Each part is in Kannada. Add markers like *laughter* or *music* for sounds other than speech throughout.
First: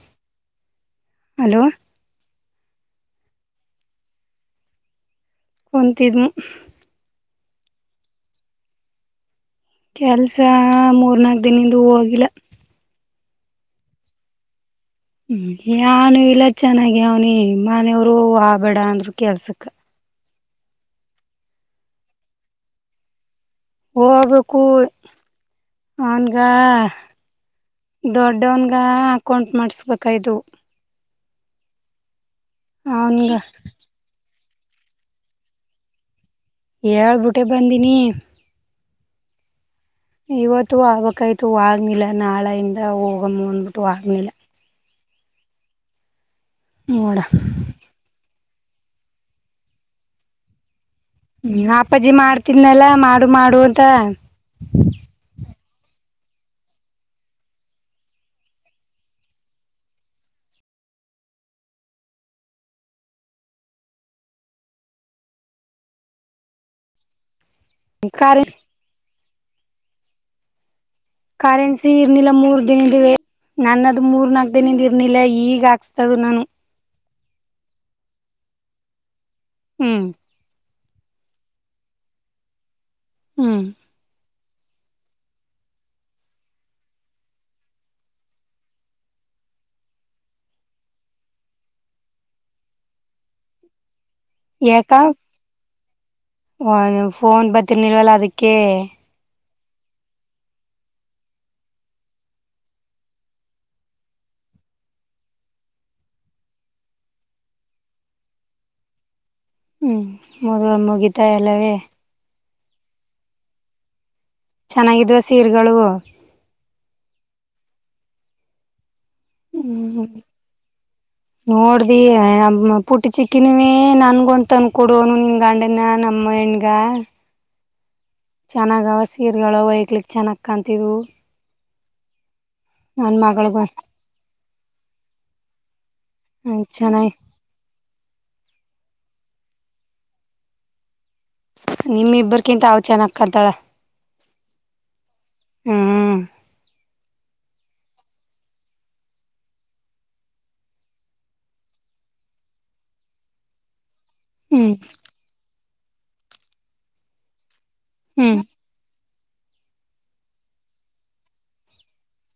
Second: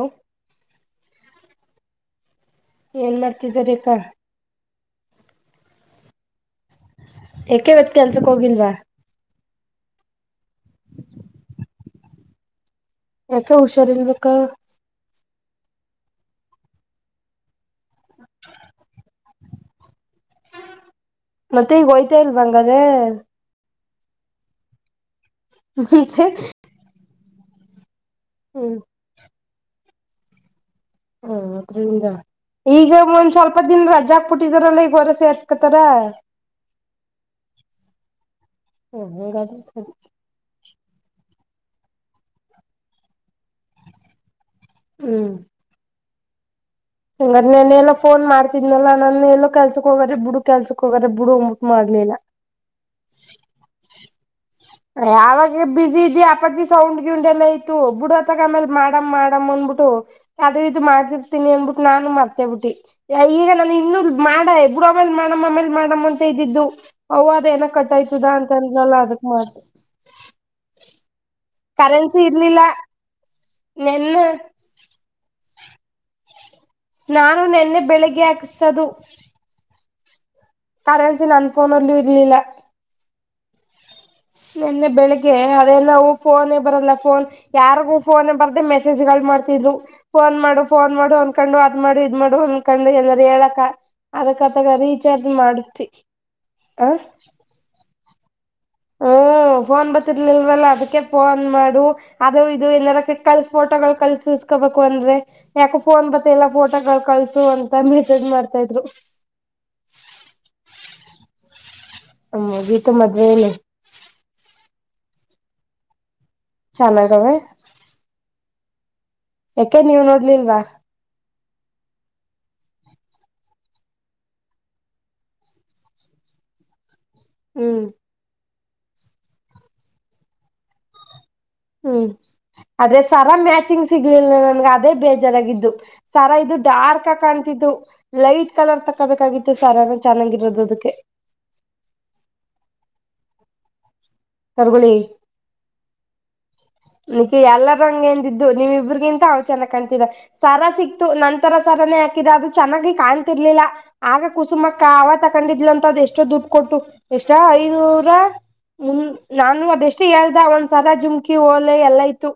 ಹಲೋ. ಹಲೋ ಏನ್ ಮಾಡ್ತಿದಿರಾ ಅಕ್ಕಾ. ಕುಂತಿದ್ದಿಮು. ಯಾಕೆ ಇವತ್ತು ಕೆಲ್ಸಕ್ ಹೋಗಿಲ್ವಾ. ಕೆಲ್ಸ ಮೂರ್ನಾಲ್ಕು ದಿನದಿಂದ ಹೋಗಿಲ್ಲ. ಯಾಕೆ ಹುಷಾರ್ ಇಲ್ವಕ್ಕ. ಹ್ಮ ನಾನು ಇಲ್ಲ ಚೆನ್ನಾಗ ಅವನಿ ಮನೆಯವರು ಹೋಗಬೇಡ ಅಂದ್ರು ಕೆಲ್ಸಕ್ಕ ಮತ್ತೆ ಈಗ ಹೋಯ್ತಾ ಇಲ್ವಾ ಹಂಗ್ಯಾರಾ. ಹೋಗ್ಬೇಕು ಮುಂಚೆ ಅವಂಗ. ದೊಡ್ಡವನ್ಗ ಹ್ಮ್ ಅಕೌಂಟ್ ಮಾಡಸ್ಬೇಕಾಯ್ತು. ಹಾ ಅದ್ರಿಂದ ಈಗ ಅವನ್ಗ ಒಂದ್ ಸ್ವಲ್ಪ ದಿನ ರಜಾ. ಹಾಕಿಬಿಟ್ಟಿದಾರಲ್ಲ ಈಗ ಹೋದ್ರ ಸೇರ್ಸ್ಕೊತಾರ. ಹೇಳ್ಬುಟ್ಟೆ ಬಂದೀನಿ. ಹ್ಮ್ ಹಂಗಾದ್ರೆ ಸರಿ. ಇವತ್ತು ಹೋಗಬೇಕಾಯ್ತು ಹೊಗ್ನಿಲ್ಲ ನಾಳೆಯಿಂದ ಹೋಗಮ್ಮ ಅಂದಬಿಟ್ಟು ಹೊಗ್ನಿಲ್ಲ ಹ್ಮ್ ನೋಡ ಹಂಗರೆ ನೆನ್ನೆ ಎಲ್ಲ ಫೋನ್ ಮಾಡ್ತಿದ್ನಲ್ಲಾ ನಾನ ಎಲ್ಲೋ ಕೆಲ್ಸಕ್ ಹೋಗರೆ ಬಿಡುಕ್ ಕೆಲ್ಸಕ್ ಹೋಗ್ರರ. ಹ್ಮ ಅಪ್ಪಾಜಿ ಮಾಡ್ತಿದನಲ್ಲ ಮಾಡು ಮಾಡು ಅಂತ. ಯಾವಾಗ ಬಜಿ ಇದಿ ಅಪ್ಪಾಜಿ ಸೌಂಡ್ ಗಿಂಡ ಎಲ್ಲ ಇಯತ್ತು ಬಿಡ ಅತ್ತಕ್ಕ ಆಮೇಲೆ. ಮಾಡಮ್ ಮಾಡಮ್ ಅನ್ಬಿಟ್ಟು ಅದು ಇದು ಮಾಡಿರ್ತಿನಿ ಅನ್ಬಿಟ್ಟು ನಾನು ಮರ್ತೇಬಿಟ್ಟಿ. ಈಗ ನಾನು ಇನ್ನೂ ಮಾಡ ಇಬ್ರು ಆಮೇಲ್ ಮಾಡಮ್ಮ ಆಮೇಲೆ ಮಾಡಮ್ಮ್ ಅಂತ ಇದ್ದಿದ್ದು ಅವ್ವ ಅದ ಏನೋ ಕಟ್ಟ ಆಯಿತದಾ ಕರೆನ್ಸಿ ಅಂತಂದ್ರಲ್ಲ ಅದಕ್ ಮಾಡ್ ಕರೆನ್ಸಿ ಇರ್ನಿಲ್ಲ ಮೂರ್ ದಿನದಿವೆ ನನ್ನದು ನೆನ್ನೆ ಮೂರ್ ನಾಕ್ ದಿನಿದ್ ನಿಲ್ಲ ಈಗ ಆಕ್ಸ್ತದು ನಾನು. ನಾನು ನೆನ್ನೆ ಬೆಳಿಗ್ಗೆ ಹಾಕಸ್ತದು ಹ್ಮ್ ಕರೆನ್ಸಿ ನನ್ ಫೋನ್ ಅಲ್ಲು ಇರ್ಲಿಲ್ಲ ಹ್ಮ್ ನಿನ್ನೆ ಬೆಳಿಗ್ಗೆ ಅದೆ ನಾವು ಫೋನ್ ಹೇ ಬರಲ್ಲ ಫೋನ್ ಯಾರಿಗು ಫೋನ್ನೆ ಬರ್ದೆ ಮೆಸೇಜ್ಗಳು ಮಾಡ್ತಿದ್ರು ಫೋನ್ ಮಾಡು ಫೋನ್ ಮಾಡು ಅಂದಕೊಂಡು ಅದ್ ಮಾಡು ಇದ್ ಮಾಡು ಅಂದ್ಕೊಂಡು ಏನಾರ ಹೇಳಕ ಅದಕ್ಕ ಅತಗ ಯಾಕ ರೀಚಾರ್ಜ್ ಮಾಡ್ಸದಿ *unintelligible* ಫೋನ್ ಬತ್ತಿರ್ನಿರ್ವಾಲ್ಲ ಅದಿಕ್ಕೆ ಹ್ಮ ಫೋನ್ ಬತ್ತರ್ಲಿಲ್ವಲ್ಲ ಅದಿಕ್ಕೆ ಫೋನ್ ಮಾಡು ಅದು ಇದು ಏನಾರ ಕಲ್ ಫೋಟೋಗಳು ಕಳ್ಸ್ ಇಸ್ಕೋಬೇಕಂದ್ರೆ ಯಾಕೋ ಫೋನ್ ಬತ ಇಲ್ಲಾ ಫೋಟೋ ಕಳ್ಸು ಅಂತ ಮೆಸೇಜ್ ಮಾಡ್ತಾ ಇದ್ರು ಹ್ಮ್ ಮದುವೆ ಮುಗಿತಾ ಎಲ್ಲವೇ ಹ್ಮ ಮುಗಿತು ಮದುವೆ ಏನು ಚೆನ್ನಾಗಿದ್ವ ಸೀರ್ಗಳು ಚನ್ನಾಗವೆ ಯಾಕೆ ಹ್ಮ್ ನೀವ್ ನೋಡ್ಲಿಲ್ವಾ ನೋಡ್ದಿ ನ ಪುಟ್ಟ ಚಿಕ್ಕಿನೇ ನನ್ಗೊಂತ ತಂದಕೊಡು ಅನ್ನು ನಿನ್ ಗಂಡನ ನಮ್ಮ ಹೆಣ್ಣಗ ಗಾ ಹ್ಮ್ ಚೆನ್ನಾಗ ಅವ ಸೀರೆಗಳು ಅವೈಕ್ಲಿಕ್ ಚೆನ್ನಾಗ್ ಕಾಣ್ತಿದ್ವು ಹ್ಮ್ ಆದ್ರೆ ನನ್ ಸರಾ ಮಗಳಗ ಮ್ಯಾಚಿಂಗ್ ಸಿಗ್ಲಿಲ್ಲ ನನ್ಗ ಅದೇ ಬೇಜಾರಾಗಿದ್ದು ಸರಾ ಇದು ಡಾರ್ಕ್ ಚೆನ್ನಾಗಿ ಆಗ್ ಕಾಣ್ತಿದ್ದು ಲೈಟ್ ಕಲರ್ ತಕೋಬೇಕಾಗಿತ್ತು ಸರನ ಚೆನ್ನಾಗಿರೋದು ಅದುಕ್ಕೆ ನಿಮ್ ಇಬ್ಬರ್ಗಿಂತಾ ಅವಳು ಚೆನ್ನ ಕಣ್ತಾಳ ಕರ್ಗೊಳ್ಳಿ ಹ್ಮ ನಿಕ್ಕೆ ಎಲ್ಲರು ಹಂಗೆ ಅಂದಿದು ನೀವ್ ಇಬ್ರಗಿಂತ ಅವ್ಳ್ ಚೆನ್ನಗ್ ಕಾಣ್ತಿದ್ದ ಸರ ಸಿಕ್ತು ನಂತರ ಸರನೇ ಹಾಕಿದ ಅದು ಚೆನ್ನಾಗಿ ಕಾಣತಿರ್ಲಿಲ್ಲ ಆಗ ಹ್ಮ್ ಕುಸುಮಕ್ಕ ಆವ ತಗೊಂಡಿದ್ಲ ಅಂತ ಅದ್ ಎಷ್ಟೋ ದುಡ್ಡು ಕೊಟ್ಟು ಎಷ್ಟಾ ಐನೂರಾ ಹ್ಮ್ ಮುನ್ ನಾನು ಅದೆಷ್ಟು ಹೇಳ್ದ ಒಂದ್ಸಲ ಜುಮ್ಕಿ ಓಲೆ ಎಲ್ಲ ಇತ್ತು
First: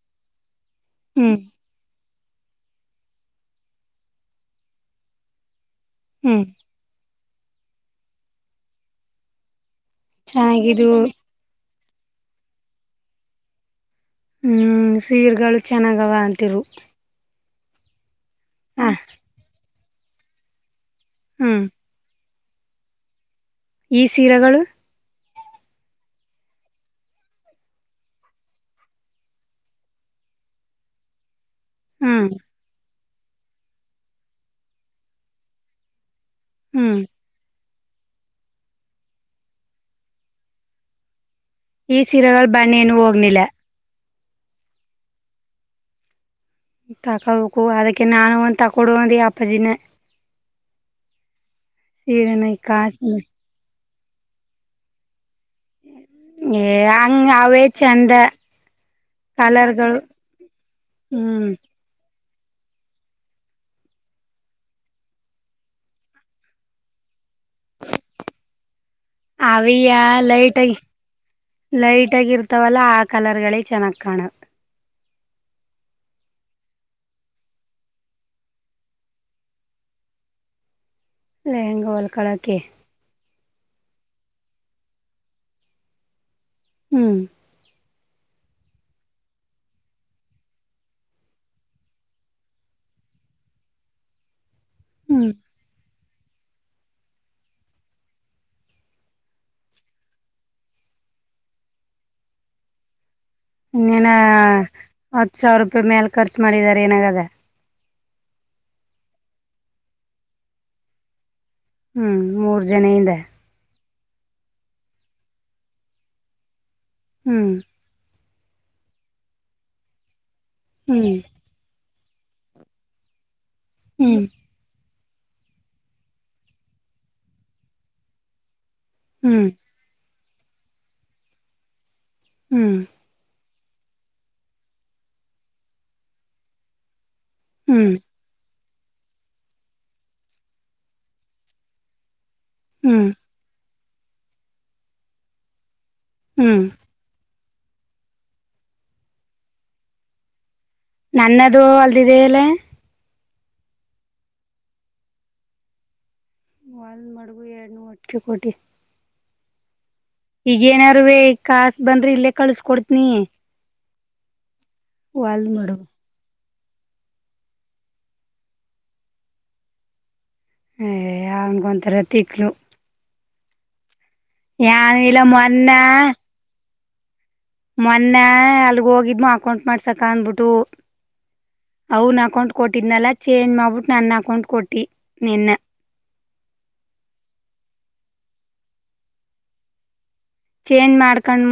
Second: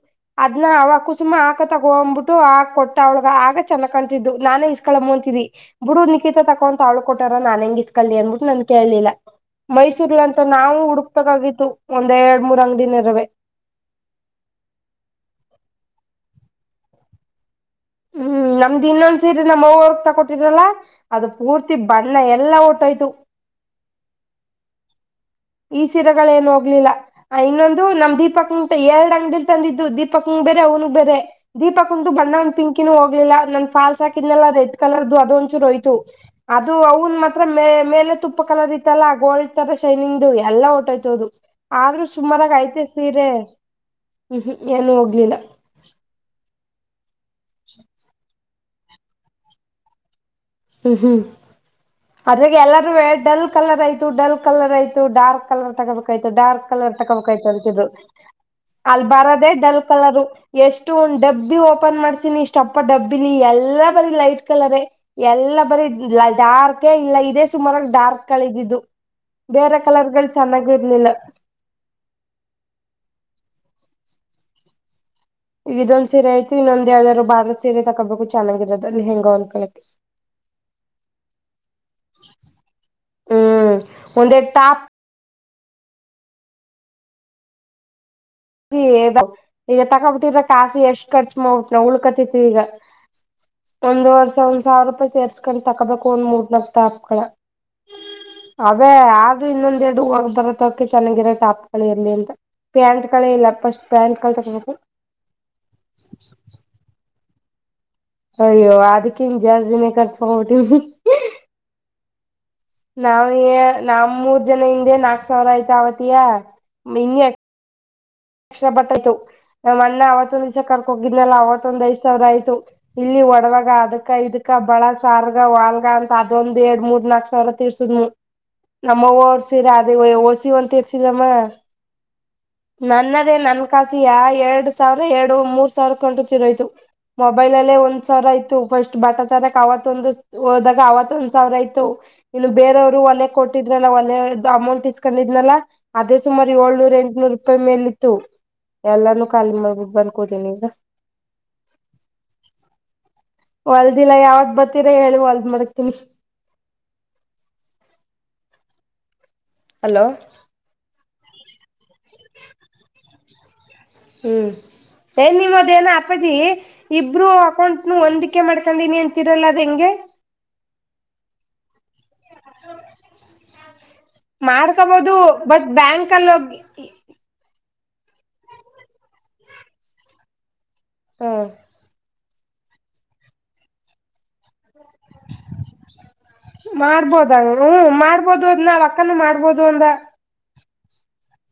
ಅದ್ನ ಅವ ಕುಸುಮಾ. ಹ್ಮ್ ಅಕ್ಕ ತಗೊ ಅನ್ಬಿಟ್ಟು ಆ ಕೊಟ್ಟ ಅವ್ಳಗ ಆಗ ಚನಾಗ್ ಕಾಣ್ ತಿದಿದ್ದು ನಾನೇ ಇಸ್ಕಳ ಅಂತಿದಿ ಬಿುಡು ನಿಕಿತ ಹ್ಮ್ ತಕೊಂತ ಅವಳಿಗೆ ಕೊಟ್ಟಾರ ನಾನ್ ಹೆಂಗ ಇಸ್ಕಳ್ಳಿ ಅನ್ಬಿಟ್ಟು ನನ್ ಕೇಳ್ಲಿಲ್ಲ ಮೈಸೂರ್ಲಾತು ನಾವು ಚೆನ್ನಾಗಿದ್ವು ಹುಡುಕ್ಬೇಕಾಗಿತ್ತು ಒಂದ್ ಎರಡ್ ಮೂರ್ ಅಂಗಡಿನರುವೇ ಹ್ಮ್ ಸೀರ್ಗಳು ಚೆನ್ನಾಗವ ಅಂತಿರು ಹ್ಮ್ ನಮ್ದು ಹ ಇನ್ನೊಂದ್ ಸೀರೆ ನಮ್ಮ್ ಅವ್ವರು ತಗೊಟ್ಟಿದ್ರಲ್ಲ ಅದು ಹ್ಮ್ ಪೂರ್ತಿ ಬಣ್ಣ ಎಲ್ಲಾ ಓಟೋಯ್ತು ಈ ಸೀರೆಗಳು ಈ ಸೀರೆಗಳು ಏನು ಹೋಗ್ಲಿಲ್ಲ ಇನ್ನೊಂದು ನಮ್ ದೀಪಕ್ ಎರಡ್ ಅಂಗಡಿಲಿ ತಂದಿದ್ದು ದೀಪಕ್ಂಗ ಬೇರೆ ಅವ್ನಗ್ ಬೇರೆ ದೀಪಕ್ಂದು ಹ್ಮ್ ಬಣ್ಣ ಒಂದ ಪಿಂಕಿನ ಹೋಗಲಿಲ್ಲ. ನನ್ ಫಾಲ್ಸ್ ಹಾಕಿದ್ನೆಲ್ಲ ರೆಡ್ ಕಲರ್ದು ಅದೊ ಒಂಚೂರು ಹೋಯ್ತು. ಅದು ಹ್ಮ್ ಅವನ್ ಮಾತ್ರ ಮ ಮೇಲೆ ತುಪ್ಪ ಕಲರ್ ಇತ್ತಲ್ಲ ಗೋಲ್ಡ್ ತರ ಶೈನಿಂಗ್ ಇದು ಎಲ್ಲಾ ಓಂಟೊಯ್ತ ಅದು ಈ ಆದ್ರೂ ಸೀರೆಗಳ ಸುಮ್ಮರಾಗೆ ಐತೆ ಬಣ್ಣೇನು ಸೀರೆ. ಹೋಗ್ನಿಲ್ಲ ಹ್ಮ್, ಹ್ಮ್ ಏಲ್ಲೂ ಹೋಗ್ಲಿಲ್ಲಾ ತಕೋಬೇಕು ಅದಕ್ಕೆ ನಾನು ಒಂದು ತಕೊಡು ಅಂದೇ ಒಂದ ಅಪ್ಪಾಜಿಗೆ. ಹ್ಮ್, ಹ್ಮ್ ಅದ್ರಾಗ ಎಲ್ಲರೂ ಕಾಸ ಡಲ್ ಕಲರ್ ಆಯ್ತು ಡಲ್ ಕಲರ್ ಆಯ್ತು ಡಾರ್ಕ್ ಕಲರ್ ತಗೋಬೇಕಾಯ್ತು ಡಾರ್ಕ್ ಏ ಕಲರ್ ಹಂಗ ತಗೋಬೇಕಾಯ್ತು ಅವೇ ಅಂತಿದ್ರು. ಚಂದ ಅಲ್ ಬರದೆೇ ಡಲ್ ಕಲರ್ಗಳು ಕಲರು ಎಷ್ಟು ಒಂದ ಹ್ಮ್ ಡಬ್ಬಿ ಒಪನ್ ಮಾಡ್ಸಿನಿ ಇಷ್ಟಪ್ಪ ಡಬ್ಬಿಲಿ ಎಲ್ಲಾ ಬರಿ ಲೈಟ್ ಕಲರ್ ಎಲ್ಲಾ ಬರಿ ಡಾರ್ಕ್ ಅದೆ ಇಲ್ಲ ಇದೇ ಸುಮಾರಾಗಿ ಡಾರ್ಕ್ ಕಲರಿದ್ದಿದ್ದು. ಬೇರೆ ಅವಿಯ ಕಲರ್ ಗಳು ಲೈಟ್ ಚೆನ್ನಾಗಿ ಆಗಿ ಇರ್ಲಿಲ್ಲ. ಲೈಟ್ ಆಗಿ ಇರ್ತಾವಲ್ಲ ಆ ಕಲರ್ ಗಳೆ ಚೆನ್ನಾಗ್ ಕಾಣದು. ಈಗ ಇದೊಂದ್ ಸೀರೆ ಆಯತು ಇನ್ನೊಂದ್ ಯಾವ್ದಾದಾರು ಬಾಡರು ಸೀರೆ ತಕೋಬೇಕು. ಚನಾಗಿರೊದು ಅಲ್ಲಿ ಹೆಂಗ ಒಂದ್ಕಳಕ್ಕೆ. *inaudible* ಲೆಹಂಗ ಒಲ್ ಕಳೋಕ್ಕೆ. ಹ್ಮ್, ಒಂದೆ ಟಾಪ್ ಹ್ಮ್, ಈ ತಕೊಬ ಬಿಟ್ಟಿದ್ರ ಕಾಸ್ ಎಷ್ಟ್ ಖರ್ಚು ಮಾಡ್ಬಿಟ್ಟ ಉಳ್ಕತ್ತಿತಈಗ. ಒಂದ್ ವರ್ಷ ಒಂದ್ ಸಾವಿರ ರೂಪಾಯಿ ಹ್ಮ್ ಸೇರ್ಸ್ಕೊಂಡು ತಕೋಬೇಕು ಒಂದ್ ಮೂರ್ನಾಲ್ಕ ಟಾಪ್ ಗಳ. ಅವೇ ಆದೂ ಇನ್ನೊಂದ ಎರಡು ವರ್ ಬರತಕೆ *unintelligible* ಚೆನ್ನಾಗಿರ ಟಾಪ್ಗಳುಇರ ಲ್ಲಿಲ್ಲಾಅಂತ ಪ್ಯಾಂಟ್ ಗಳೆ ಇಲ್ಲಾ ಇನ್ನೇನ ಹತ್ ಸಾವಿರ ರೂಪಾಯಿ ಮೇಲೆ ಖರ್ಚು ಮಾಡಿದ್ದಾರೆ ಏನಾಗದ. ಅಯ್ಯೋ ಅದಕ್ಕಿ ನ್ ಜಾಸ್ತಿನೆ ಖರ್ಚು ಮಾಡ್ಬಿಟ್ಟಿವಿ *unintelligible* ಹ್ಮ್, ಮೂರು ನಾವ ಏನ್ ನಾವು ಮೂರ್ ಜನ ಹಿಂದೆ ನಾಕ್ ಸಾವಿರ ಆಯ್ತ ವತಿಯ ಹಿಂಗ ಹ್ಮ್ ಲಕ್ಷ ಬರ್ತಾ ಆಯತು ನಮ್ಮ್ ಅಣ್ಣ ಅವತ್ತೊಂದ ದಿವಸ ಕರ್ಕ ಹ್ಮ್ ಹೋಗಿದನೆ ಅವತ್ತ ಒಂದ್ ಐದ ಸಾವಿರ ಆಯ್ತು. ಇಲ್ಲಿ ಒಡವೆಗ ಅದಕ್ಕ ಹ್ಮ್ ಇದಕ್ ಅಕ್ಕ ಬಳ ಸಾರ್ಗ ವಾಲ್ಗ ಅಂತ ಅದೊಂದ್ ಎರಡ್ ಮೂರ್ ನಾಲ್ಕ ಸಾವಿರ್ ತಿರ್ಸುದ್ವಿ. ನಮ್ಮ ಅವ್ವ ಅವ್ರ ಹ್ಮ್ ಸೀರೆ ಅದ ಓಸ ಒಂತರ್ಸಿದಮ್ಮ. ಹ್ಮ್, ನನ್ನದೇ ನನ್ ಕಾಸಿ ಎರಡ್ ಸಾವಿರ ಎರಡು ಮೂರ್ ಸಾವಿರ ಕಂಟ ತಿರೋಯ್ತು. ಮೊಬೈಲ್ ಅಲ್ಲೇ ಹ್ಮ್ ಹ್ಮ್ ಒಂದ್ಸಾವಿರ ಆಯ್ತು ಫಸ್ಟ್ ಬಟ್ಟೆ ತರಕ್ ಅವತ್ ಒಂದು ಹೋದಾಗ ಅವತ್ತ ಒಂದ್ ಸಾವಿರ ಆಯತು. ಇನ್ನು ಬೇರೆಯವರು ಹ್ಮ್ ಒಲೆ ಕೊಟ್ಟಿದ್ನ ಒಲೇದ ಅಮೌಂಟ್ ಇಸ್ಕೊಂಡಿದನ ಅದೇ ಸುಮಾರು ಹ್ಮ್ ಏಳ್ನೂರ, ಎಂಟುನೂರು ಪಾಯಿ *unintelligible* ಮೇಲಿ ಇತ್ತು ಎಲ್ಲಾನು ಕಾಲಿ ಮಾಡ್ಬಿಟ್ಟು ಬಂದ್ಕೋತೀನಿ ಈಗ. ನನ್ನದು ಒಂದು ಇದೇ ಅಲ್ಲೇ ಹೊಲ್ದಿಲ್ಲ ಯಾವಗ್ ಬರ್ತೀರ ಹೇಳಿ ಹೊಲ್ದ್ ಮಡಗತಿನಿ. ಒಲ್ ಮಡಗು ಎರಡುನೂರು ಅಟ್ಕ್ಕೆ ಕೋಟಿ *unintelligible* *inaudible* ಹಲೋ, ಈಗೇಏನಾರೇ ಈ ಕಾಸ ಬಂದ್ರಿ ಇಲ್ಲೇ ಕಳ್ಸ್ಕ ಕೊಡ್ತೀನಿ. ಹ್ಮ್, ಏನ್ ಒಲ್ದ್ ಮಡಗು ನಿಮ್ಮದೇನ ಹತ್ ಅಪಾಜಿ ಇಬ್ರು ಅಕೌಂಟ್ನು ಹೊಂದಿಕೆ ಮಾಡ್ಕೊಂಡೀನಿ ಅಂತಿರಲ್ಲ ಅದ ಹೆಂಗೆ., ಹ ಅವನಗೊ ಒಂಥರ ತಿಕ್ಲು. ಯಾನ್ ಮಾಡ್ಕೊಬೋದು ಇಲ್ಲ ಬಟ್ ಮೊನ್ನ ಬ್ಯಾಂಕ್ ಅಲ್ಲೊಗಿ ಮೊನ್ನೆ ಅಲ್ಗ ಹೋಗಿದ್ಮ ಅಕೌಂಟ್ ಮಾಡ್ಸಕ ಅಂದ್ಬಿಟ್ಟು. ಹಾ, ಅವನ ಅಕೌಂಟ್ ಕೊಟ್ಟಿದ್ನಲ್ಲ ಚೇಂಜ್ ಮಾಡ್ಬಿಟ್ಟು ನನ್ನ ಅಕೌಂಟ್ ಕೊಟ್ಟಿ ನಿನ್ನೇ. ಮಾಡ್ಬೋದಂಗ ಹ ಮಾಡ್ಬೋದು ಅದನ ಅಕ್ಕನು ಮಾಡಬಹುದು ಅಂದ. ಚೇಂಜ್ ಮಾಡ್ಕಣಿ.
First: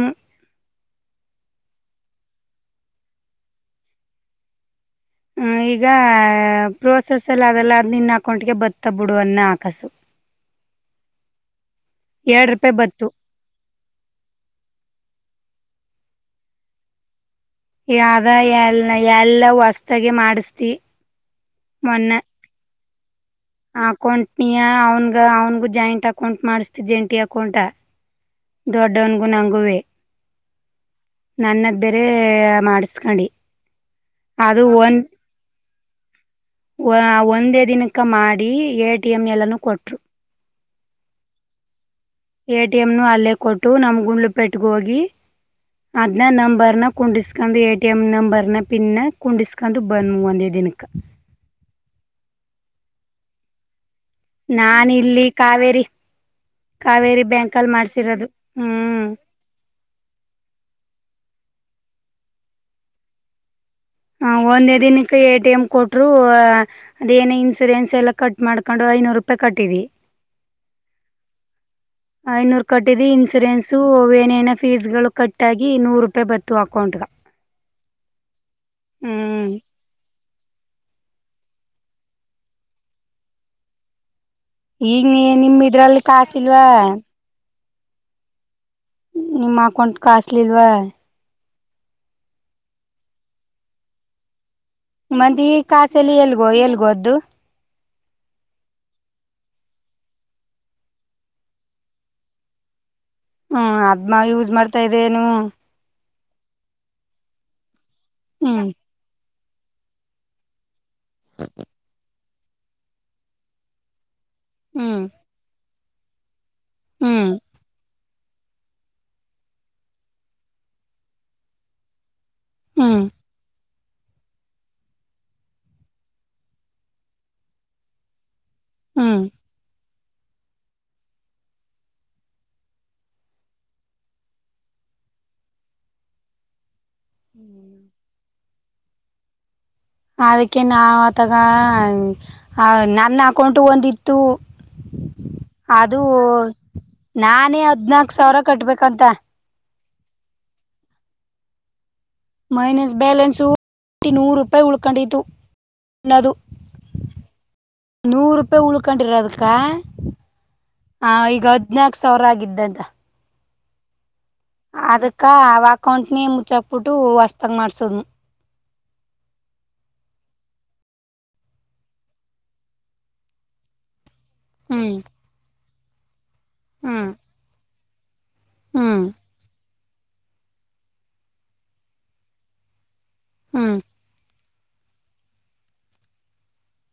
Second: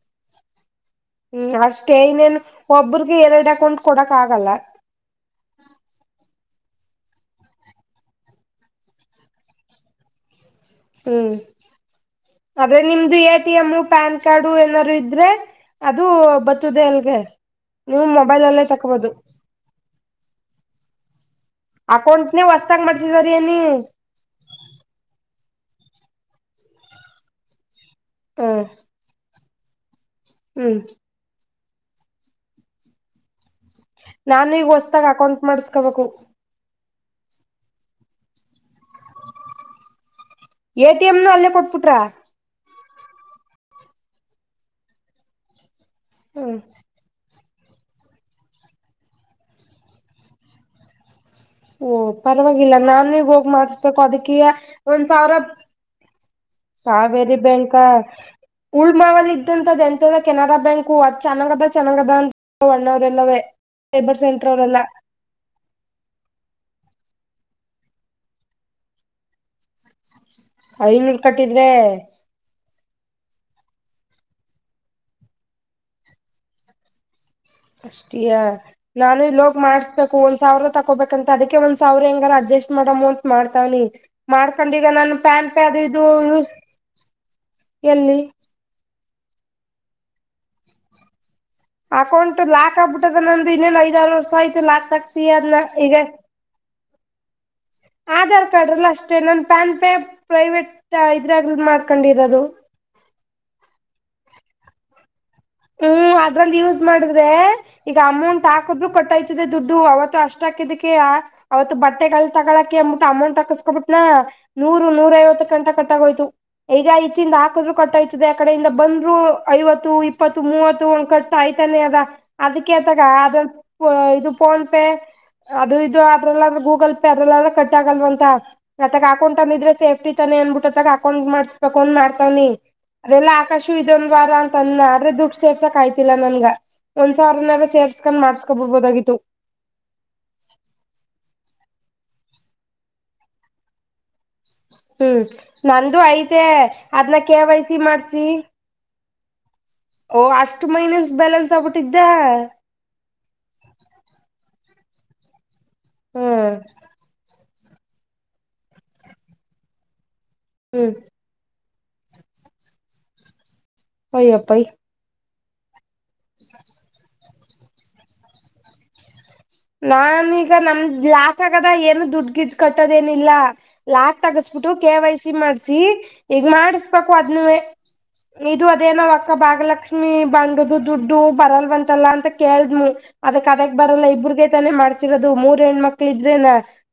ಹ್ಮ್ ಅಷ್ಟು ಹೇಳಿದು ಮೇಲೂ ಒಬ್ಬರಿಗೂ ಎರೆಡು ಅಕೌಂಟ್ ಕೊಡಕ್ ಆಗಲ್ಲ. ಹ್ಮ ಈಗ ಪ್ರೋಸೆಸ್ ಎಲ್ಲಾ ಅವೆಲ್ಲ ನಿನ್ನ ಅಕೌಂಟ್ಗೆ ಬತ್ತ ಬಿಡು ಅನ್ನ ಆಕಾಸು. ಹ್ಮ್ ಎರಡ್ ರೂಪಾಯಿ ಆದ್ರೆ ಬತ್ತು ನಿಮ್ದು A T M PAN card ಏನಾದ್ರೂ ಇದ್ರೆ ಅದು ಬತದೆ ಅಲ್ಗೆ. ನೀವು ಯಾದ ಮೊಬೈಲ್ ಅಲ್ಲೇ ಯಾದಿನ ತಕೋಬಹುದು ಎಲ್ಲ ಹೊಸ್ದಾಗಿ ಮಾಡಿಸ್ತಿ ಮೊನ್ನೆ. ನೂ ಹೊಸತಾಗಿ ಮಾಡ್ಸಿದರಿ ಏನೀ. ಕೌಂಟ್ ನೀಯ ಅವನ್ಗ ಅವನ್ಗು ಜಾಯಿಂಟ್ ಅಕೌಂಟ್ ಮಾಡಿಸ್ತಿ ಜಂಟಿ ಅಕೌಂಟ. ಹ್ಮ್ ದೊಡ್ಡವನಿಗೂ ನಂಗುವೆ. ಹ್ಮ್ ನನ್ನದ್ ಬೇರೆ ಮಾಡಿಸ್ಕಂಡಿ. ನಾನು ಈಗ ಹೊಸ್ದಾಗ್ ಅಕೌಂಟ್ ಮಾಡಸ್ಕೋಬೇಕು. ಒಂದೇ ದಿನಕ್ಕೆ ಮಾಡಿ ಎ ಟಿ ಎಂ ಎಲ್ಲಾನೂ ಕೊಟ್ಟುರು. ಎ ಟಿ ಎಂ ನ್ನು ಅಲ್ಲೇ ಕೊಟ್ಬಿಟ್ರಾ. ಎ ಟಿ ಎಂ ನು ಅಲ್ಲೇ ಕೊಟ್ಟು ನಮ್ ಗುಂಡ್ಲು ಪೇಟ್ಗೆ ಹೋಗಿ ಅದ್ನ ಹ್ಮ ನಂಬರ್ ನ ಕುಂಡಿಸ್ಕಂದು ಎ ಟಿ ಎಂ ನಂಬರ್ನ ಪಿನ್ನ ಕುಂಡಿಸ್ಕಂದು ಬಂದ್ವ ವಂದೇ ದಿನಕ್ಕ. ಓ ಪರವಾಗಿಲ್ಲ ನಾನೀಗ್ ಹೋಗಿ ಮಾಡಿಸಬೇಕು ಅದಕ್ಕಿಯ ನಾನ ಒಂದ್ ಇಲ್ಲಿ ಸಾವಿರ. ಕಾವೇರಿ ಕಾವೇರಿ ಬ್ಯಾಂಕ್ ಬ್ಯಾಂಕ ಅಲ್ಲಿ ಮಾಡ್ಸಿರೋದು ಉಳ್ ಹ್ಮ್ ಮಾವಲಿ. ತಿಂತದೆಂತದೋ ಕೆನರಾ ಬ್ಯಾಂಕು ಅದ್ ಚೆನ್ನಗದ ಚೆನ್ನಾಗ ಅದ ಅಂತ ಎಲ್ಲಾರೆಲ್ಲವೇ. ಹ ಒಂದೇ ದಿನಕ್ಕೆ ಎ ಟಿ ಎಂ ಕೊಟ್ರು ಹಾ. ಅದೇಏನು ಇನ್ಸೂರೆನ್ಸ್ ಎಲ್ಲ ಕಟ್ ಮಾಡ್ಕೊಂಡು ಐನೂರು ರೂಪಾಯಿ ಕಟ್ಟಿದ್ವಿ. ಐನೂರು ಕಟ್ಟಿದ್ರೆ. ಐನೂರು ಕಟ್ಟಿದ್ವಿ ಇನ್ಶೂರೆನ್ಸು ಏನೇನೋ ಫೀಸ್ ಗಳು ಕಟ್ಟದು ನೂರು ರೂಪಾಯಿ ಬತ್ತು ಅಕೌಂಟ್ಗ. ಅಷ್ಟಿಯ ನಾನು ಹ್ಮ್ ಇಲ್ಲೋಗ್ ಮಾಡಸ್ತೆ. ಒಂದ್ ಸಾವಿರ ತೊಕೋಬೇಕು ಅಂತ ಅದಕ್ಕೆ ಒಂದ್ ಸಾವಿರ ಹೆಂಗಾರ ಅಡ್ಜಸ್ಟ್ ಮಾಡೋಮ್ ಅಂತ ಮಾಡ್ತಾನಿ. ಮಾಡ್ಕೊಂಡು ಈಗ ನಾನು ಪ್ಯಾನ್ ನಿಮ್ ಪೆ ಅದು ಇದು ಇದ್ರಲ್ಲಿ ಕಾಸಿಲ್ವಾ ಎಲ್ಲಿ. ನಿಮ್ಮ ಅಕೌಂಟ್ ಕಾಸ್ಲಿಲ್ವಾ. ಅಕೌಂಟ್ ಲಾಕ್ ಆಗ್ಬಿಟ್ಟೈತೆ ನಂದು ಇನ್ನೇನ್ ಐದಾರು ವರ್ಷ ಆಯ್ತ ಲಾಕ್. ತಗ್ಸಿ ಮಂದಿ ಅದ್ನ ಈಗ ಕಾಸಲಿ ಎಲ್ಗೋ ಎಲ್ಗೊದ್ದು. ಆಧಾರ್ ಕಾರ್ಡಲು ಅಷ್ಟೇ ನನ್ ಪ್ಯಾನ್ ಪೇ ಪ್ರೈವೇಟ್ ಇದ್ರಾಗಿ ಮಾಡ್ಕೊಂಡಿರೋದು. ಹ್ಮ್ ಅದ್ನ ಯೂಸ್ ಮಾಡ್ತಾ ಇದೆ ಏನು. ಹ್ಮ್ ಅದ್ರಲ್ಲಿ ಯೂಸ್ ಮಾಡಿದ್ರೆ ಈಗ ಅಮೌಂಟ್ ಹ್ಮ್ ಹಾಕುದ್ರು ಕಟ್ಟು ದುಡ್ಡು ಅವತ್ತು ಅಷ್ಟಾಗಿದ್ದಕ್ಕೆಯ ಅವತ್ತು ಬಟ್ಟೆಗೆ ಹಾ ತಗಳಕೆ ಅಂಬುಟ್ಟು ಅಮೌಂಟ್ ಹಾಕಸ್ಕೊಬಿಟ್ನ ನೂರು ಹ್ಮ್ ನೂರು ಐವತ್ತು ಗಂತ ಕೊಟ್ಟಂಗಾಯ್ತು. ಈಗ ಹ್ಮ್ ಇತ್ತಿಂದ ಹಾಕಬೇಕು ಕೊಟ್ಟಾಜ್ಗೆ ಆ ಕಡೆಯಿಂದ ಬಂದ್ರು ಐವತ್ತು. ಇಪ್ಪತ್ತು ಮೂವತ್ತು ಒಂದ್ಕಟ್ಟ ಆಯ್ತಲ್ಲೇ ಅದ ಅದು ಕೇತವ ಹ್ಮ್ ಅದು. ಇದು ಫೋನ್ ಪೇ ಅದು ಇದು ಅದ್ರಲ್ಲ್ರೂ ಗೂಗಲ್ ಪೇ ಅದ್ರಲ್ಲೂ ಕಟ್ ಆಗಲ್ವಂತ. ಮತ್ತ ನಾ ಹ್ಮ್ ಗಂಟ ನುಗ್ಗೆ ಸೇಫ್ಟಿ. ತನೆ ಅನ್ಬಿಟ್ಟು ತಾನೇ ಅಕೌಂಟ್ ಮಾಡಿಸ್ಬೇಕು ಅನ್ ಮಾಡ್ತಾನಿ ಅದೆಲ್ಲಾ ಆಕಾಶ ಇದೊಂದು ವಾರ ಅಂತ ಅಂದ. ದುಡ್ ಸೇರ್ಸಕ್ ಆಯ್ತಿಲ್ಲ ನನ್ಗ ಒಂದ್ ಸಾವ್ರನಾದ್ರು ಸೇರ್ಸ್ಕಂಡ್ ಮಾಡ್ಸ್ಕೊಬುಡ್ಬೋದಾಗಿತ್ತು. ಅದಕ್ಕೆ ನಾ ಆತಗ ನನ್ ಅಕೌಂಟು ಒಂದಿತ್ತು. ಹ್ಮ್ ಅದು ನಂದು ಐತೆ ಅದ್ನ ಕೆ ವೈ ನಾನೇ ಸಿ ಹದ್ನಾಕ್ ಮಾಡ್ಸಿ ಸಾವ್ರ ಕಟ್ಬೇಕಂತೆ. ಓ ಅಷ್ಟ್ ಮೈನಸ್ ಬ್ಯಾಲೆನ್ಸ್ ಆಗ್ಬುಟ್ಟಿದ್ದ. ಮೈನಸ್ ಬ್ಯಾಲೆನ್ಸು ಬಿಟ್ಟಿ ನೂರು ರೂಪಾಯಿ ಉಳ್ಕೊಂಡಿತು. ಇನ್ನದು ಹ್ಮ್ ನೂರು ರೂಪಾಯಿ ಉಳ್ಕೊಂಡ್ರಿರ ಅದಕ್ಕ. ಹ್ಮ್ ಹ ಈಗ ಹದ್ನಾಕು ಸಾವಿರ ಆಗಿದ್ದಂತ. ಅಯ್ಯಪೈ. ಅದಕ್ಕ ಅವ ಅಕೌಂಟ್ನೇ ಮುಚ್ಚಾಕಬಿಟ್ಟು ಹೊಸ್ದಾಗ ಮಾಡ್ಸೋದ್. ನಾನೀಗ ನಮ್ದ್ ಲಾಕ್ ಆಗದ ಏನು ದುಡ್ ಗಿಡ್ ಕಟ್ಟೋದೇನಿಲ್ಲ. ಲ್ಯಾಕ್ ತಗಸ್ಬಿಟ್ಟು ಕೆ ಹ್ಮ್ ವೈ ಸಿ ಮಾಡ್ಸಿ ಈಗ ಹ್ಮ್ ಮಾಡಿಸ್ಬೇಕು ಅದ್ನು. ಇದು ಅದೇನೋ ಹ್ಮ್ ಆ ಅಕ್ಕ ಭಾಗಲಕ್ಷ್ಮಿ. ಬಾಂಡ್ದು ದುಡ್ಡು ಬರಲ್ವಾತಲ್ಲ ಅಂತ ಕೇಳದ್ಮು ಅದಕ್ ಅದಕ್ಕೆ ಹ್ಮ್ ಬರಲ್ಲ ಇಬ್ರಗ ತಾನೆ ಮಾಡಸಿರೋದು ಮೂರ್ ಹೆಣ ಮಕ್ಳ ಇದ್ರೆ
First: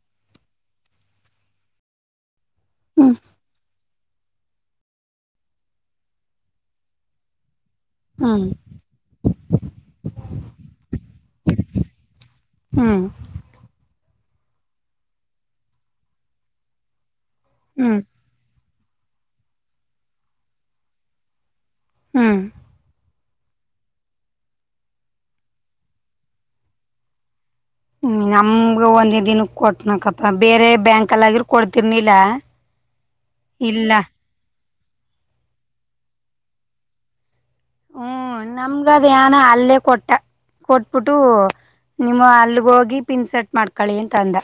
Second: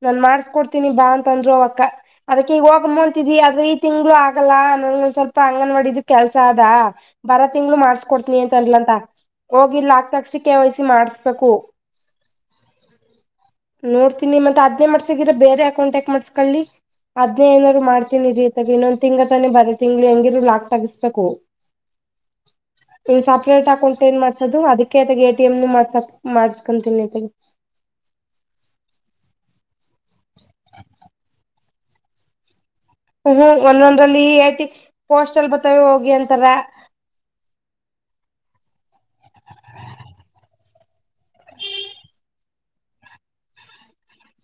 ನಾನ್ ಮಾಡ್ಸ್ಕೊಡ್ತೀನಿ ಬಾ ಅಂತ ಅಂದ್ರು ಅವಕ್ಕ. ಅದಕ್ಕೆ ಈಗ ಹೋಗುಮು ಹ್ಮ್ ಅಂತಿದ್ದೀ ಈ ತಿಂಗಳು ಆಗಲ್ಲ ನನಗೆ ಒಂದು ಸ್ವಲ್ಪ ಅಂಗನವಾಡಿದು ಕೆಲಸ ಅದ ಬಾರ ತಿಂಗ್ಗಳು ಮಾಡಿ. ಕೊತನಿ ಹ್ಮ್ ಅಂತನ್ಲಂತ ಹೋಗಿಲ್ಲಾಕ್ ತೆಗಿಸಿ ಕೆ ವೈ ಸಿ ಮಾಡ್ಸ್ಬೇಕು ಹ್ಮ ನೋಡ್ತೀನಿ ಮತ್ತೆ ಅದ್ನೇ ಮಾಡ್ಸಿದರ ಬೇರೆ ಅಕೌಂಟ್ ಯಕ್ ಮಾಡಿಸ್ಕೊಳ್ಳಿ. ಹದ್ನೇ ಏನಾದ್ರು ಹ್ಮ್ ಹ್ಮ್ ಮಾಡ್ತೀನಿಇರಿ ಆತಗೆ ಇನ್ನೊಂದಂದು ತಿಂಗ ತಾನೆ ಬರ ತಿಂಗಳು ಹೆಂಗಿರು ಲಾಕ್ ತಗಿಸ್ಬೇಕು. ಹ್ಮ್ ಇ ಸಪ್ರೇಟ್ ಅಕೌಂಟ್ ಏನ್ ಮಾಡ್ಸೋದು ಅದಕ್ಕೆ ಆತಗೆ ಎ ಟಿ ಎಂ ಮಾಡ್ಸಕ್ ಮಾಡ್ಸ್ಕೊಂತೀನಿತೆಗೆ. ಹ್ಮ ನಮ್ಗೆ ಒಂದ ದಿನ ಕೊಟ್ಟನಕಪ್ಪಾ ಬೇರೆ ಬ್ಯಾಂಕಲ್ಗಿ ಆಗಿದ್ರೆ ಕೊಡ್ತಿರ್ನಿಲ್ಲಾ. ಹ್ಮ ಒಂದೊಂದ್ರಲ್ಲಿ ಐತಿ ಪೋಸ್ಟಲ್ ಬತಾವ ಹೋಗಿ ಅಂತಾರ. ಹ್ಮ್ ನಮ್ಗ ಅದೇನ್ಯ ಅಲ್ಲೇ ಕೊಟ್ಟ. ಕೊಟ್ಬಿಟ್ಟು ನಿಮ್ಮ ಅಲ್ಲಿಗೆೋಗಿ ಪಿನ್ಸೆಟ್ ಮಾಡ್ಕೊಳ್ಳಳಿ ಅಂತಂದ.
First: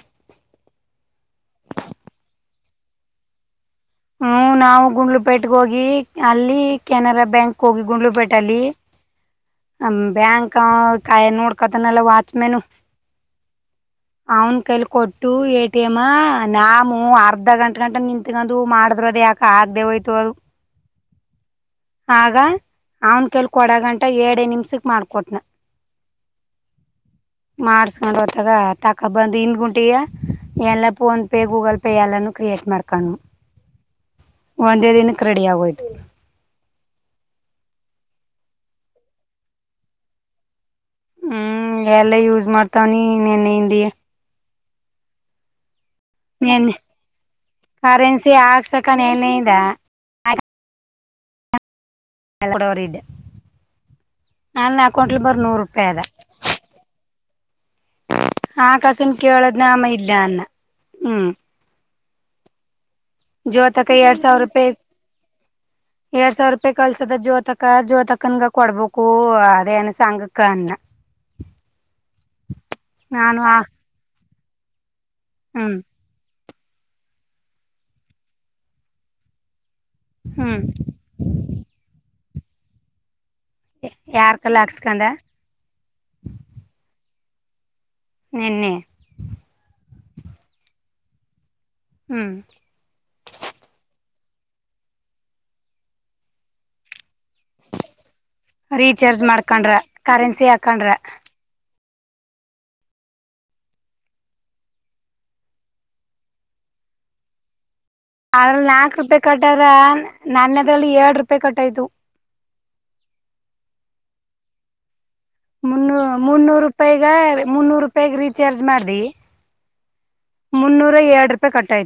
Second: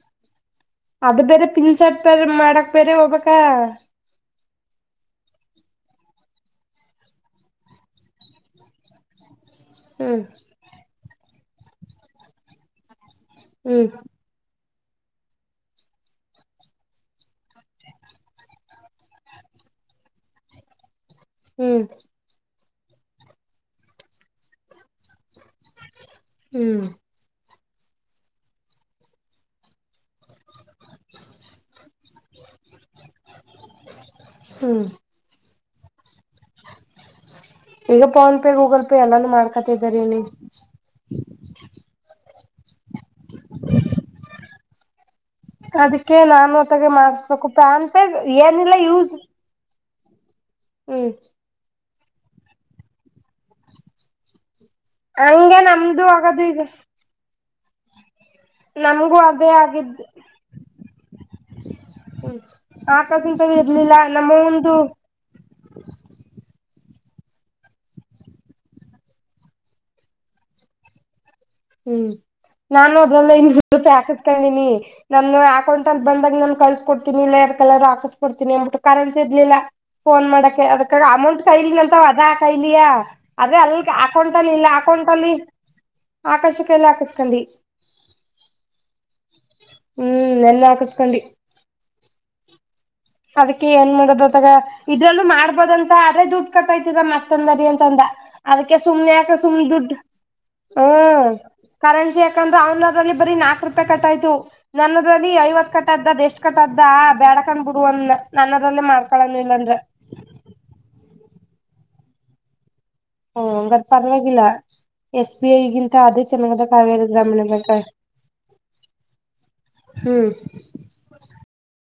ಅದು ಬೇರೆ ಪಿಂನ್ ಸೆಟ್ ಬೇರೆ ಮಾಡಕ್ ಬೇರೆ ಹೋಗಬೇಕಾ. ಹ್ಮ ನಾವು ಗುಂಡ್ಲುಪೇಟೆಗ ಹೋಗಿ ಅಲ್ಲಿ ಕೆನರಾ ಬ್ಯಾಂಕ್ ಹೋಗಿ ಗುಂಡ್ಲುಪೇಟೆಲ್ಲಿ. *inaudible* ಹ ಹ್ಮ್ ಬ್ಯಾಂಕ್ಕಾಯ ನೋಡ್ಕತನಲ್ಲ ವಾಚ್ಮೆನು. ಹ್ಮ್ ಅವ್ನ್ ಕೈಲಿ ಕೊಟ್ಟು ಎ ಟಿ ಎಮ್ ನಾ ನಮು ಅರ್ಧ ಗಂಟ ಗಂಟ ನಿಂತಗಡ್ಡು. ಅದು ಮಾಡ್ರ್ ಅದು ಯಾಕೆ ಆಗದೆ ಹೋಯ್ತು ಅದು. ಹ್ಮ್ ಆಗ ಅವನ್ ಕೈಯಲ್ಲಿ ಕೊಡಗಂಟ ಏಡೇ ನಿಮಿಷ ಮಾಡ್ಕೊಟ್ನ. ಹ್ಮ್ ಮಾಡಸ್ಕೊಂಡ್ ಆತಕ ತಕೊಬಂದಿ ಹಿಂದ್ಗುಂಟಿನೆ. ಎಲ್ಲ ಫೋನ್ ಪೇ ಗೂಗಲ್ ಪೇ ಎಲ್ಲಾನೂ ಕ್ರಿಯೇಟ್ ಮಾಡ್ಕೊಂಡು ಹ್ಮ್ ಒಂದೇ ದಿನ. ರೆಡಿ ಆಗೋಯ್ತು. ಈಗ ಫೋನ್ ಪೇ ಗೂಗಲ್ ಪೇ ಎಲ್ಲಾನು ಮಾಡ್ಕೊತಿದಾರಿ ಅನ್ನಿ. ಹ್ಮ್ ಎಲ್ಲ ಯೂಸ್ ಮಾಡ್ತವನಿ ನೆನ್ನ ಹಿಂದಿನೆ. ಅದಕ್ಕೆ ನಾನ ನೆನ್ನೆ ಆತ್ತಗ ಮಾಡಸ್ಬೇಕು ಕರೆನ್ಸಿ *unintelligible* ಏನಿಲ್ಲ ಹಾಕ್ಸಕ ಯೂಸ್ *unintelligible* ಹ್ಮ್ ನನ್ ಅಕೌಂಟ್ಲ್ ಬರೀ ಹಂಗೆ ನೂರು ರೂಪಾಯಿ ಅದ. ನಮ್ದು ಆಗದು ಈಗ ಆ ನಮ್ಗೂ ಕಸನ್ನ ಅದೇ ಕೇಳೋದ್ ನಾಮ ಆಗಿದ್ದು ಇಲ್ಲ ಅಂದ ಹ್ಮ್ ಹ್ಮ ಆಕಾಶತಮ್ಮು ಜ್ಯೋತಕ ಇರ್ಲಿಲ್ಲ ಎರಡ್ ನಮ್ಮ ಸಾವಿರ ರೂಪಾಯಿ ಅವ್ವಅಂದು.. ಎರಡ್ ಸಾವಿರ ರೂಪಾಯಿ ಕಳ್ಸದ ಜ್ಯೋತಕ ಜ್ಯೋತಕನ್ಗ ಕೊಡ್ಬೇಕು ಅದೇ ಏನ್ ಸಾಂಘಕ್ಕ ಅಂತ. ಹ್ಮ್, ನಾನು ಅದ್ರಲ್ಲಿ *unintelligible* ಇ ರೂಪಿ ಹಾಕಸ್ಕೊಂಡೀನಿ ನನ್ನ ಹ್ಮ್ ಅಕೌಂಟ್ ಅಲ್ಲಿ ಬಂದಾಗ ನನ್ ಕಸ ಕೊಡ್ತೀನಿ ಇಲ್ಲ ಎರ್ ಕಲರ ಹಾಕಸ್ ಕೊಡ್ತೀನಿ ಅಟ್ಟ ಕರೆನ್ಸಿ ಇರ್ಲಿಲ್ಲ. ಫೋನ್ ಹ್ಮ್ ಮಾಡಕ್ಕೆ ಅದಕ್ಕ ಅಮೌಂಟ್ ಕೈಲಿನಲ್ಂತಾವ ಅದಾ ಕೈಲಿಯಾ. ಅದೇ ಅಲ್ಲಿ ಅಕೌಂಟ್ ಯಾರ್ ಅಲ್ಲಿ ಕಲ್ಲ ಇಲ್ಲ, ಹಾಕ್ಸ್ಕಂದ ಅಕೌಂಟ್ ಅಲ್ಲಿ ಆಕಾಶಕ್ಕೆ ಕೈಲೆ ಹಾಕಸ್ಕೊಂಡಿವಿ. ನಿೆನ್ನೆ *unintelligible* ಹ್ಮ್, ನೆನ್ನೆ ಹಾಕಿಸಕೊಂಡಿವಿ. ಹ್ಮ್, ಅದಕ್ಕೆ ಏನ್ ಮಾಡದುದಾಗ ಇದ್ರಲ್ಲೂ ಮಾಡ್ಬೋದಂತ ಅದೇ ದುಡ್ಡು ಕಟ್ಟಾತ್ತೈತದ ಮಸ್ತ್ ತಂದರಿ ಅಂತಂದ ಅದಕ್ಕೆ ಸುಮ್ನೆ ರೀಚಾರ್ಜ್ ಯಾಕ ಸುಮ್ನೆ ಮಾಡ್ಕೊಂಡ್ರ ದುಡ್ಡು ಕರೆನ್ಸಿ ಹಾಕೊಂಡ್ರ ಹ್ಮ್, ಕರೆನ್ಸಿ ಯಾಕಂದ್ರೆ ಅವನ್ಲೋನಲ್ಲಿಂದ್ರಬರಿ ನಾಕ ರೂಪಾಯಿ ಕಟ್ಟಾಯ್ತು. ನನ್ನದ್ರಲ್ಲಿ ಐವತ್ ಕಟ್ಟದ್ದದ್ ಎಷ್ಟ್ ಕಟ್ಟದ್ದ ಬ್ಯಾಡಕಣ ಬುಡು ಅಂದ್ನಾ. ಅದ್ರಲ್ಲಿ ನಾಲ್ಕು ರೂಪಾಯಿ ಕಟ್ಟಾದ್ರ ನನ್ನದ್ರಲ್ಲಿ ಎರಡ್ ರೂಪಾಯಿ ಕಟ್ಟಾಯ್ತು. ಓಹೋ, ಹಂಗಾರೆ ಪರವಾಗಿಲ್ಲ. ಎಸ್ ಬಿ ಐಗಿಂತ ಮುನ್ನೂ ಅದೇ ಮುನ್ನೂರು ಚನ್ನಂಗದ ರೂಪಾಯಿಗ 'ಕಾವೇರಿ ಗ್ರಾಮೀಣ ಮುನ್ನೂರು ಬ್ಯಾಂಕ್' ರೂಪಾಯಿಗ್ ರೀಚಾರ್ಜ್ ಮಾಡ್ದಿ ಹ್ಮ್, ಎರಡು ರೂಪಾಯಿ ಕಟ್ಟಾಯ್ತು.